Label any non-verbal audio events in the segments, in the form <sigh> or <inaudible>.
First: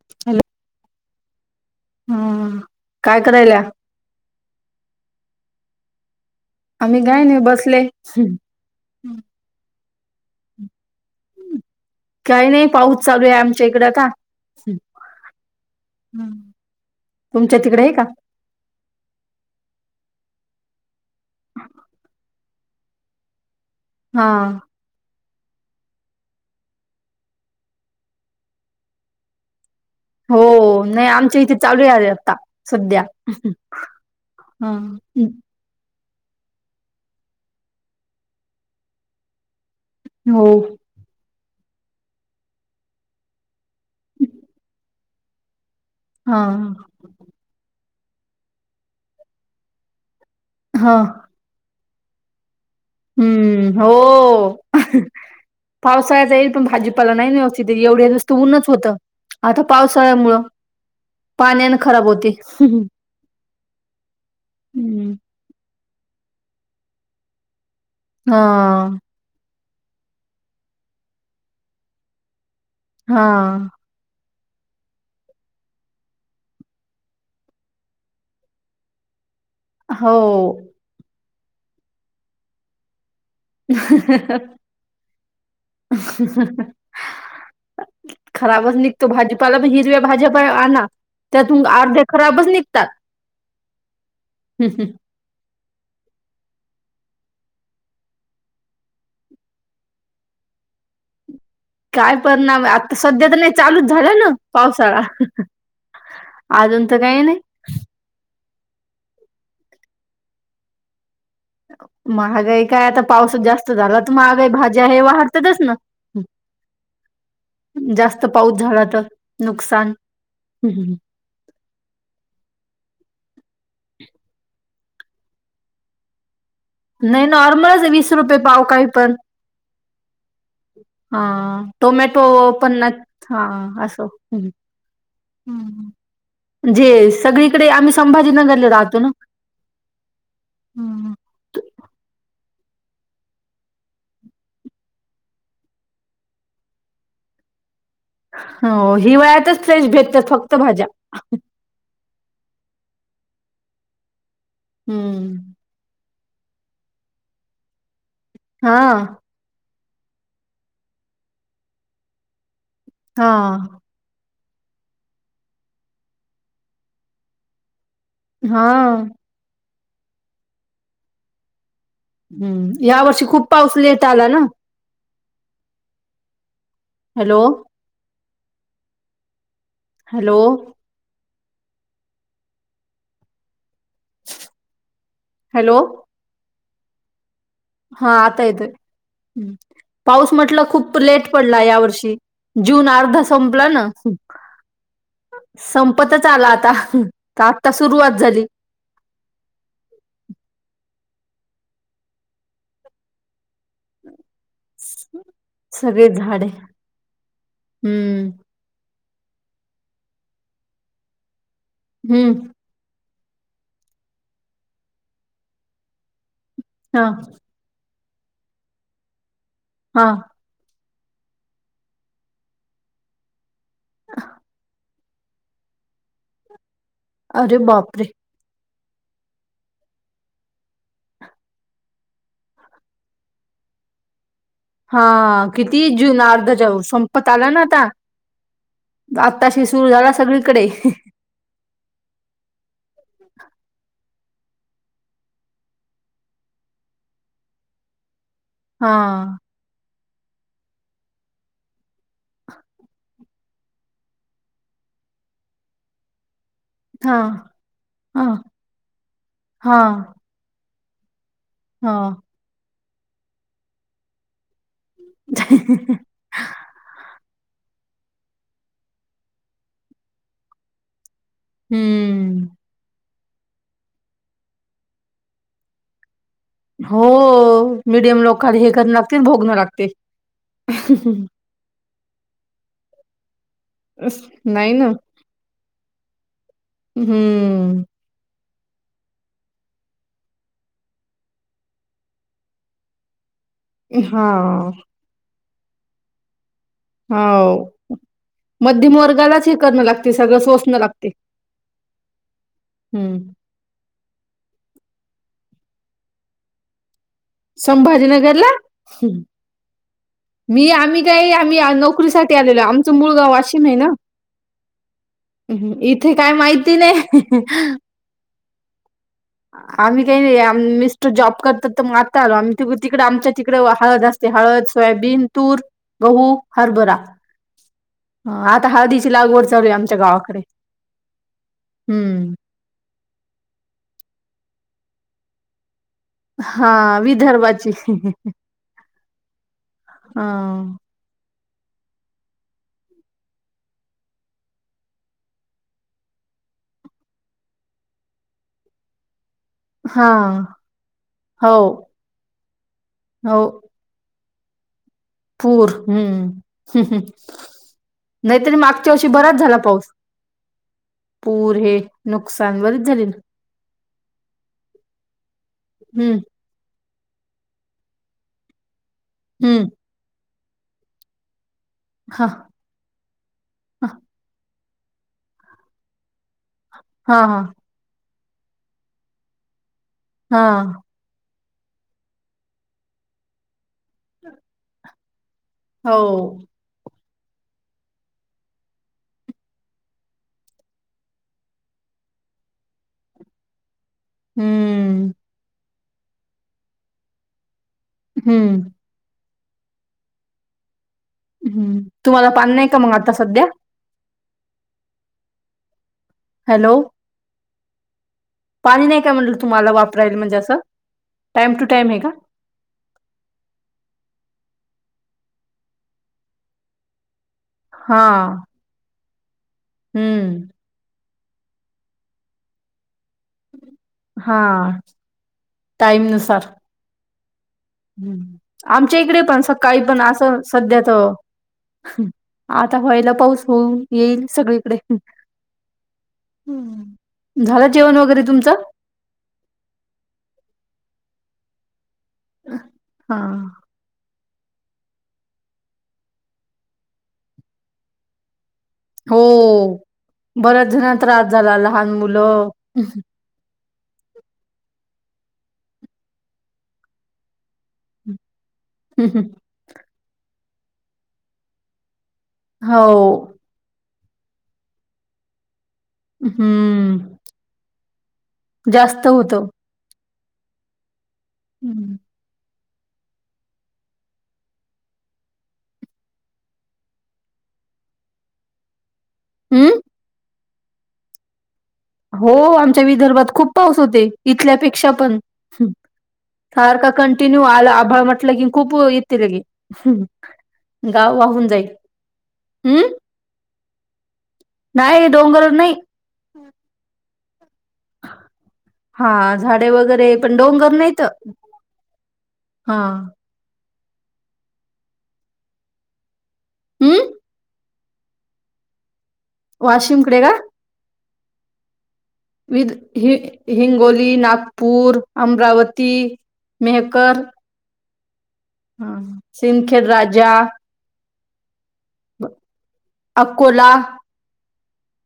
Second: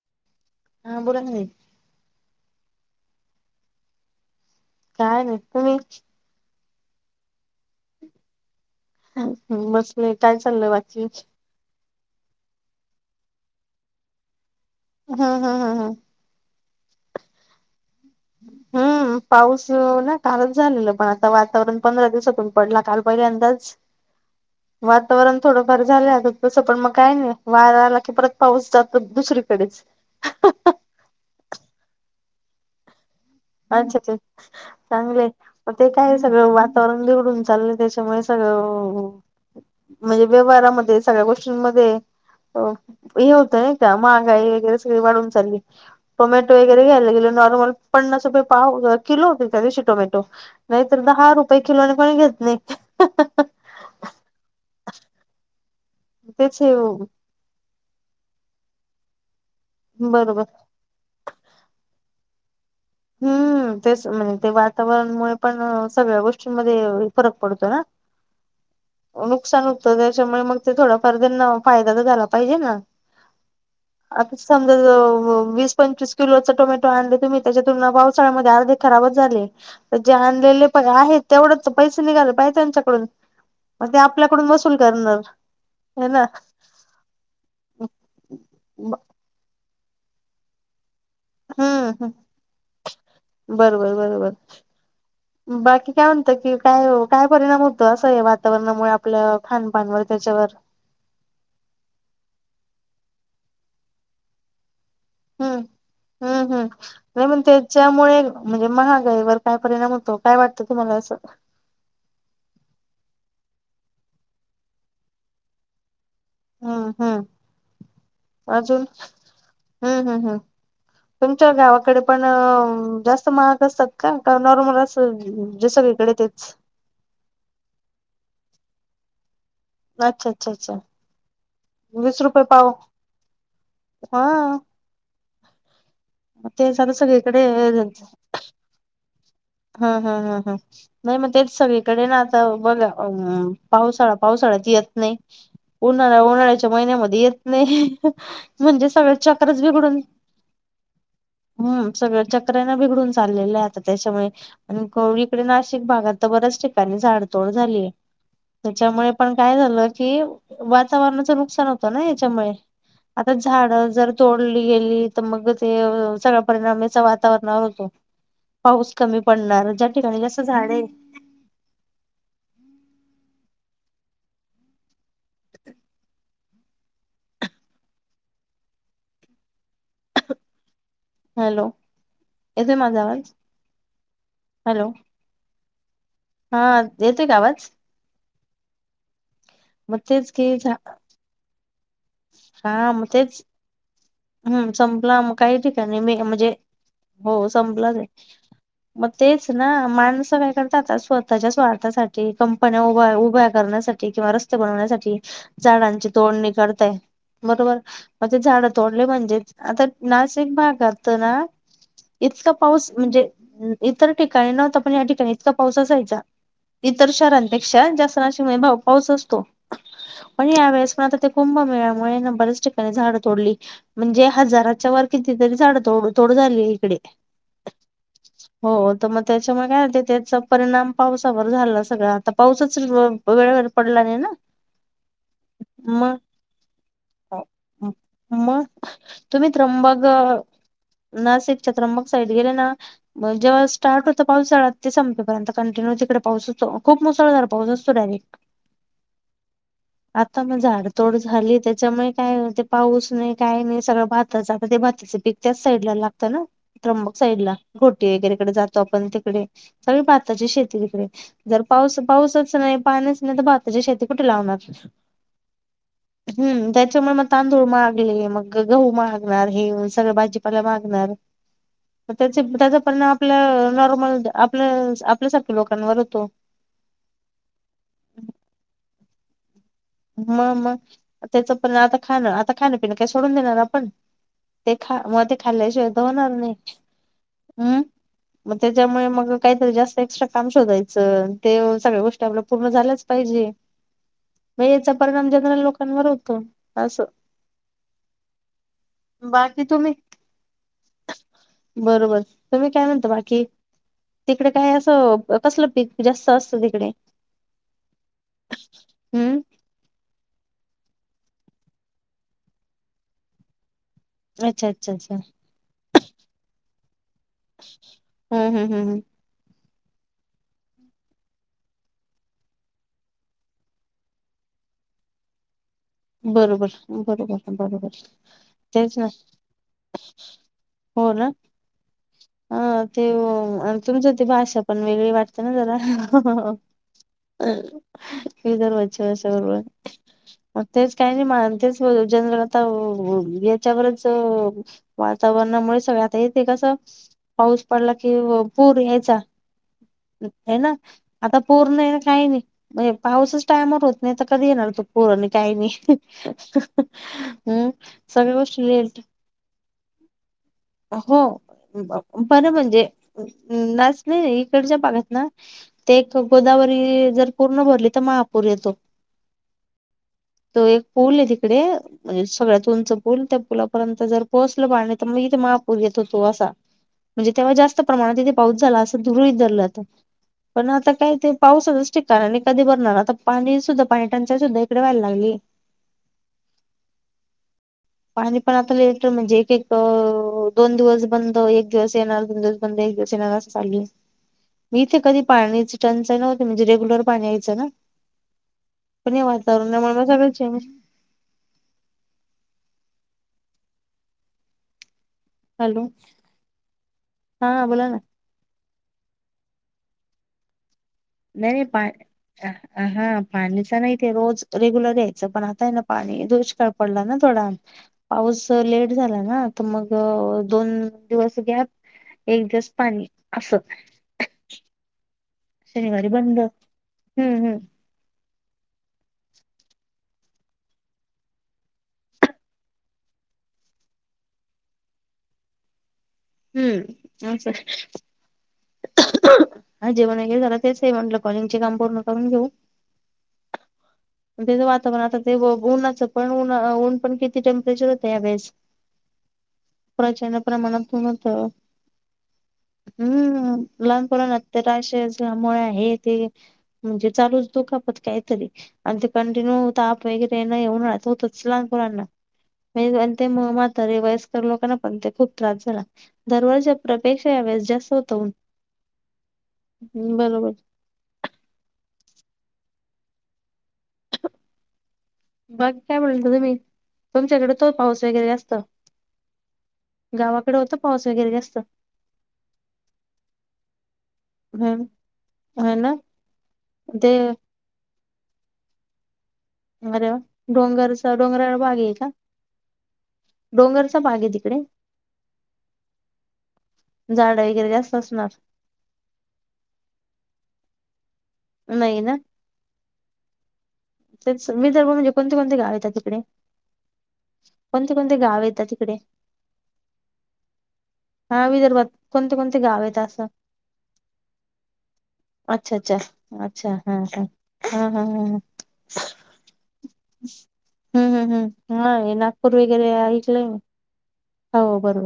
<inaudible> Hello हा बोला ना नाही <inaudible> हम्म काय करायला काय नाही तुम्हीच आम्ही गय नाही बस बसले काय चाललंय बाकी काही नाही पाऊस चालू आहे आमच्या इकडे आता हम् हम् हम हम तुमच्या तिकडे आहे का? हम् पाऊस ना कालच झालेलं पण आता वातावरण पंधरा दिवसातून पडलं काल पहिल्यांदाच हा वातावरण थोडंफार झालंत तसं पण मग काय नाही वाराला की परत पाऊस जातो दुसरीकडेच हो नाही आमच्या इथे चालू आले आता सध्या <unintelligible> चांगले म ते काय सगळं वातावरण बिघडून चाललं त्याच्यामुळे सगळं म्हणजे हो व्यवहारामध्ये सगळ्या गोष्टी म हे होतं ना त्या महागाई वगैरे सगळी वाढवून चालली हा टोमॅटो वगैरे घ्यायला गेले नॉर्मल पन्नास रुपये पाव किलो होते त्या दिवशी टोमॅटो. हा नाहीतर दहा रुपये किलोने कोण घेत नाही. हम्म, हो पावसाळ्याचा तेच येतो ना हे भाजीपाला नाही ना व्यव एवढ्या दिस्त ऊन्हच होत आता पावसाळ्यामुळं बरोबर पाण्याने खराब होते <unintelligible> हम्म तेच म्हणजे ते हम्म वातावरणमुळे पण सगळ्या गोष्टींमध्ये फरक पडतो ना हा नुकसान त्याच्यामुळे मग ते थोडाफार त्यांना फायदा तर झाला पाहिजे ना हा समजा वीस पंचवीस किलोचा टोमॅटो आणला तुम्ही त्याच्यात पूर्ण पावसाळ्यामध्ये अर्धे खराबच झाले तर जे आणलेले पन आहेत तेवढंच पैसे निघाले पाहिेजे त्यांच्याकडून मग ते हो. आपल्याकडून वसूल करणार ह ना? खराबच निघतो भाजीपाला पण हिरव्या भाज्या पण आणा त्यातून अर्धे हम्म खराबच निघतात बरोबर बरोबर हम्म हम् बाकी काय म्हणत की काय काय परिणाम होत असं या वातावरणामुळे आपल्या खानपानवर त्याच्यावर काय परणाम आता सध्या तर नाही चालूच झालं ना पाऊस हम्म हम्म हम्म, तर काही नाही पण त्याच्यामुळे म्हणजे महागाईवर काय परिणाम होतो काय वाटतं तुम्हाला असं महागाई काय आता पावस जास्त झाला तर महागाई भाजी आहे वाहरतातच ना हम हम् जास्त पाऊस झाला तर नुकसान हम्म हम्म हम्म तुमच्या गावाकडे पण अ जास्त महाग असतात का नॉर्मल असं जसं वेगळे तेच नाही नॉर्मलच आहे वीस रुपये पाव काही पण. अच्छा अच्छा अच्छा. हा वीस टोमॅटो रुपये पाव पन्नास हा असं हा ते जे झालं सगळीकडे आम्ही संभाजीनगरला राहतो ना हा हा हा हा नाही मग तेच सगळे कडे ना आता बघा अ पावसाळा पावसाळ्यात येत नाही उन्हाळा उन्हाळ्याच्या महिन्यामध्ये येत नाही. म्हणजे हो सगळ चक्रच हिवाळ्यातच फ्रेश बिघडून भेटतात फक्त भाज्या हम्म सगळं चक्रनं बिघडून चाललेलं आहे आता त्याच्यामुळे आणि <unintelligible> हं. नाशिक भागात तर बऱ्याच ठिकाणी झाडतोड झालीय. हां, त्याच्यामुळे पण काय झालं कि वातावरणाचं नुकसान होतं ना याच्यामुळे आता झाड हां, जर तोडली गेली तर मग ते सगळ्या परिणामचा वातावरणवर होतो पाऊस हां. कमी पडणार ठिकाणी जस झाडे हं या वर्षी खूप पाऊस लेट आला ना हॅलो हॅलो हॅलो येतोय माझा आवाज? हॅलो हॅलो हा येतोय कावात हा आता येतय मग तेच पाऊस की म्हटलं झा खूप लेट पडला यावर जून अर्धा संपला ना हं संपला काही म ठिकाणी मी संपतच आला म्हणजे आता. तर हो आत्ता संपलाच सुरुवात झाली. मग तेच ना माणसं काय करतात आ स्वतःच्या स्वार्थासाठी कंपन्या उभ उभ्या करण्यासाठी किंवा रस्ते बनवण्यासाठी सगळे झाडांची झाडे तोडणी करतय बरोबर हं, म्हजे झाड म्हणजे आता नाश एक भाग ना हं. इतका पाऊस म्हणजे इतर ठिकाणी नव्हत पण या ठिकाणी इतका पाऊस असायचा इतर हां, शहरांपेक्षा जास्त पाऊस असतो हां. पण यावेळेस पण आता ते कुंभ मेळ्यामुळे बरेच ठिकाणी झाडं तोडली म्हणजे हजाराच्या वर कितीतरी झाड तोड तोड झाली इकडे अरे बापरे! हो तर मग त्याच्यामुळे काय त्याचा परिणाम पावसावर झाला सगळ आता पावसच वेळ पडला नाही ना हा किती मग जून अर्धाच्या संपत आला ना आता मग तुम्ही आत्ताशी सुरू त्र्यंबक झाला सगळीकडे. नाशिकच्या त्र्यंबक साईड गेले ना जेव्हा स्टार्ट होता पाऊस झाला ते संपेपर्यंत कंटिन्यू तिकडे पाऊसच खूप मुसळधार पाऊस <unintelligible> हा आता मग झाडतोड झाली त्याच्यामुळे काय ते पाऊस काही नाई सगळं भाताच, आता ते भाताचं पीक त्याच साईड लागतं ना. त्र्यंबक हां, साईड ला, घोटी हां. वगैरेकडे जातो आपण तिकडे सगळी हां, भाताची शेती तिकडे. जर पाऊस हां. पाऊसच नाही पाणच नाही तर, भाताची शेती कुठे लावणार? हम्म. त्याच्यामुळे मग तांदूळ महाग <unintelligible> मग ग गहू मागणार, हे सगळं भाजीपाला मागणार. म त्यांचे हम्म. त्याचा परिणाम ल नॉर्मल आपल्या आपल्यासारख्या लोकांवर होतो हो मिडीयम लोकांना हे <unintelligible> भोगणं म म त्याच परिणा आता खाण, आता खाण पिणं काय सोडून देणार आपण. नाही ते ना? खा मग ते खाल्ल्या शिवाय त होणार नाही. हम् हम्म. मग त्याच्यामुळे मग काहीतरी जास्त एक्स्ट्रा काम शोधायचं, ते सगळ्या गोष्टी आपल्या पूर्ण झाल्याच पाहिजे. म हां, याचा परिणाम जनरल लोकांवर होतो. असं हो. मध्यमवर्गालाच हे बाकी करणं तुम्ही लागते, सगळं सोसणं लागते. बरोबर. तुम्ही काय म्हणता हं. बाकी? ते तिकडे काय असं कसलं पीक जास्त असतं तिकडे? संभाजीनगरला? हम्म मी आम्ही काही आम्ही आ नोकरी साठी आलेलो, आमचं मूळ गाव वाशिम हाय ना. अच्छा अच्छा अच्छा इथे काय माहिती नाही. हम्म हम्म हम्म हम्म. आम्ही काही नाही आम मिस्टर जॉब करतात, तर त म आता आलो आम ति तिकडे आमच्या तिकडे हळद असते हळद सोयाबीन, तूर गहू, बरोबर हरभरा, बरोबर बरोबर आता अ आता तेच ना हळदीची लागवड चालूय आमच्या गावाकड. हो ना. अ ते तुमचं ते भाषा पण वेगळी वाटते ना जरा? हा विदर्भाची विदर्भाची भाषा <unintelligible> हा. मग तेच काही नाही मा तेच <unintelligible> जनरल आता, आ याच्यावरच वातावरणामुळे सगळे आता येते का? चा पाऊस पडला कि पूर यायचा हा हे ना. आता हो पूर नाही न काही नाही म्हजे, हो पाऊसच टायमवर होत नाही तर कधी येणार तो पुर? काही पूर नाही हम्म. <unintelligible> हम्म, सगळया नाहीतरी गोष्टी ये मागच्या वर्षी बराच झाला पाऊस हो पूर हे अ बर नुकसान बरीच म्हणजे झाली ना अ नस नाही, नाही इकडच्या भागात ना ते एक हम्म. गोदावरी जर पूर्ण भरली तर महापूर येतो हम्म. तो एक पूल आहे तिकडे, म्हणजे हा सगळ्यात उंच पूल त्या हा पुलापर्यंत जर पोहोच ल पाणी तर मग इथे महापूर येतो तो असा, हा मजे हा तेव्हा जास्त प्रमाणात तेथे पाऊस झाला असं <unintelligible> धरलं आता पण हा. आता काय ते पाऊसाचाच ठिकाणा नाई आणि कधी बरणार, आता पाणी सुद्धा पाणी टंचाई सुद्धा इकडे व्हायला लागली. हो. पाणी पण आता लेट म्हणजे, एक एक अ दोन दिवस बंद, एक दिवस येणार, दोन दिवस बंद ए <unintelligible> इथे हम्म कधी पाण्याची टंचाई नव्हती, म्हणजे रेग्युलर पाणी यायचं ना. हम्म. पण हे वातावरण <unintelligible> हम्म, तुम्हाला पाणी नाही का मग आता सध्या? हॅलो. हॅलो. हा, बोला ना. पाणी नाही काय म्हणल, तुम्हाला वापरायल म्हणजे असं? नाही टाइम नाही, टू पा, टाइम आहे का हा पाणीचा नाहीऽऽ रोज रेग्युलर यायचं, पण आता ना पाणी, दुष्काळ पडला ना थोडा हा पाऊस लेट..... झाला ना, तर मग, हम्म दोन दिवस गॅप, एक दिवस पाणी.... असं हा.... टाईम शनिवारी बंद, नुसार हम्म, हम्म, आमच्या इकडे पण सकाळी पण असं, सध्या तर.. आता व्हायला पाऊस, होऊन येईल सगळीकडे... हम्म, स झालं जेवण वगैरे तुमचं? आजे मने हे झालं तेच म्हटलं कॉलीग चे काम पूर्ण करून घेऊ हा, त्याचं वातावरण, आता ते उन्हाचं पण ऊन पण किती टेम्परेचर होतं या वेळेस.... हो, बऱ्याच जण ऊन त्रास होतं झाला, लहान मुलं.... लहानपणा राशॅमुळे आहे ते म्हणजे चालूच चुकापत काहीतरी, आणि ते कंटिन्यू ताप वगैरे नाही येऊणार होतच लहानमुलाांना हो म्हणजे ते, मग मात रे वयस्कर लोकना, पण ते खूप त्रास झाला.... दरवर्षी हम्म प्रपेक्षा या वेळेस जास्त होत... जास्त होत. हम, बरोबर. हम्म, <inaudible> बाकी काय म्हणता तुम्ही, तुमच्याकडे तो पाऊस वगैरे जास्त... हम्म, गावाकडे होंतो पाऊस वगैरे जास्त... हो आमच्या विदर्भात खूप पाऊस होते ह इथल्यापेक्षा पण... ना सारख ते कंटिन्यू आल आभाळ म्हटलं कि खूप... लगे. अरे वा डोंगरचा गाव वाहून डोंगराळ जाईल भाग आहे का हम्म... डोंगरचा भाग आहे तिकडे नाही डोंगर नाही... झाड वगैरे जास्त असणार... हा झाडे वगैरे पण डोंगर नाहीत.. नाही नाहीय ना... हा मी जर म्हणजे कोणते कोणती गाव येतात तिकडे... हम्म... कोणते कोणते गाव येतात तिकडे... वाशिम कडे का... हा विदर्भात... कोणती कोणती विद गाव येतात हि असं हिंगोली नागपूर अच्छा अमरावती अच्छा अच्छा हा.... मेहकर हा हम ह हा सिमखेर राजा हम्म हम्म हम्म हा नागपूर वगैरे ऐकलंय मी अकोला हो बरोबर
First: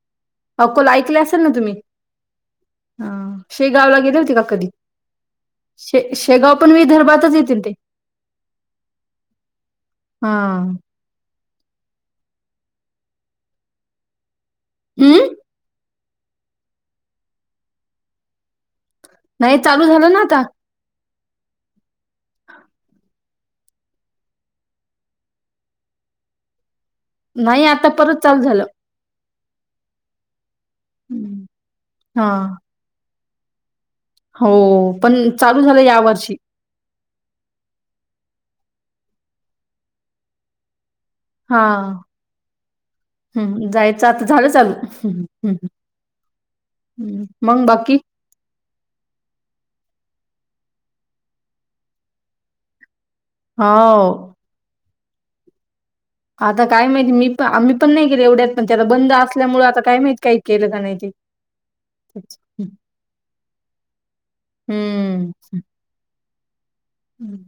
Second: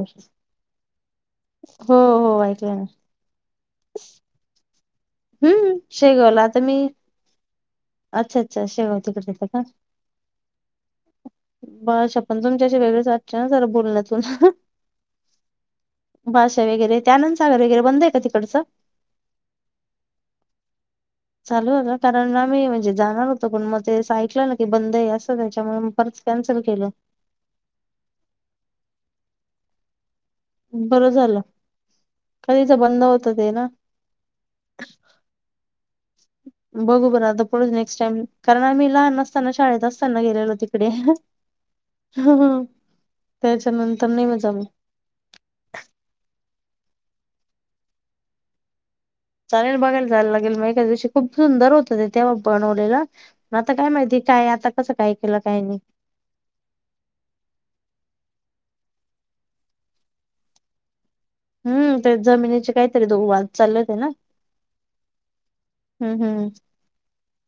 अकोला ऐकले असेल ना तुम्ही हो हो ऐकलं ना अ शेगावला गेले होते का कधी हम्म शे शेगावला शेगाव आता पण मी विदर्भातच येतील ते अच्छा अच्छा शेगाव तिकडे येतं का हा पण तुमच्या वेगळेच वाटचे ना सर बोलण्यातून हम्म भाषा वगैरे त्यानंद सागर वगैरे बंद आहे का तिकडचं नाही चालू झालं ना आता चालू झालं कारण आम्ही म्हणजे जाणार होतो पण मग ते सांगितलेलं की बंद आहे असं त्याच्यामुळे परत कॅन्सल केलं नाही आता परत चालू झालं बरं झालं हा कधीच बंद होत ते ना हो पण चालू झालं यावर बघू बरं आता पुढं नेक नेक्स्ट टाईम कारण आम्ही लहान असताना शाळेत असताना गेलेलो तिकडे हा हा हा हम्म जायचं आता झालं चालू हम् मंग बाकी चालेल बघायला जायला लागेल मग एका दिवशी खूप सुंदर होतं ते तेव्हा बनवलेलं मग हो आता काय माहिती काय आता कसं काय केलं काय नाही आता काय माहिती मी पण आम्ही पण नाही केले एवढ्यात पण त्याला बंद असल्यामुळे आता काय माहिती काही केलं का नाही ते हम्म ते जमिनीचे काहीतरी दोघ वाद चाललत होते ना अच्छा हम्म हम्म हम्म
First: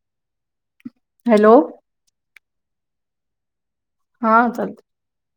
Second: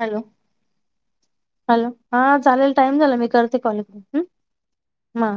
हॅलो हॅलो हा चालेल टाइम झाला मी करते कॉल इकडून हा हम्म चालतंय हा.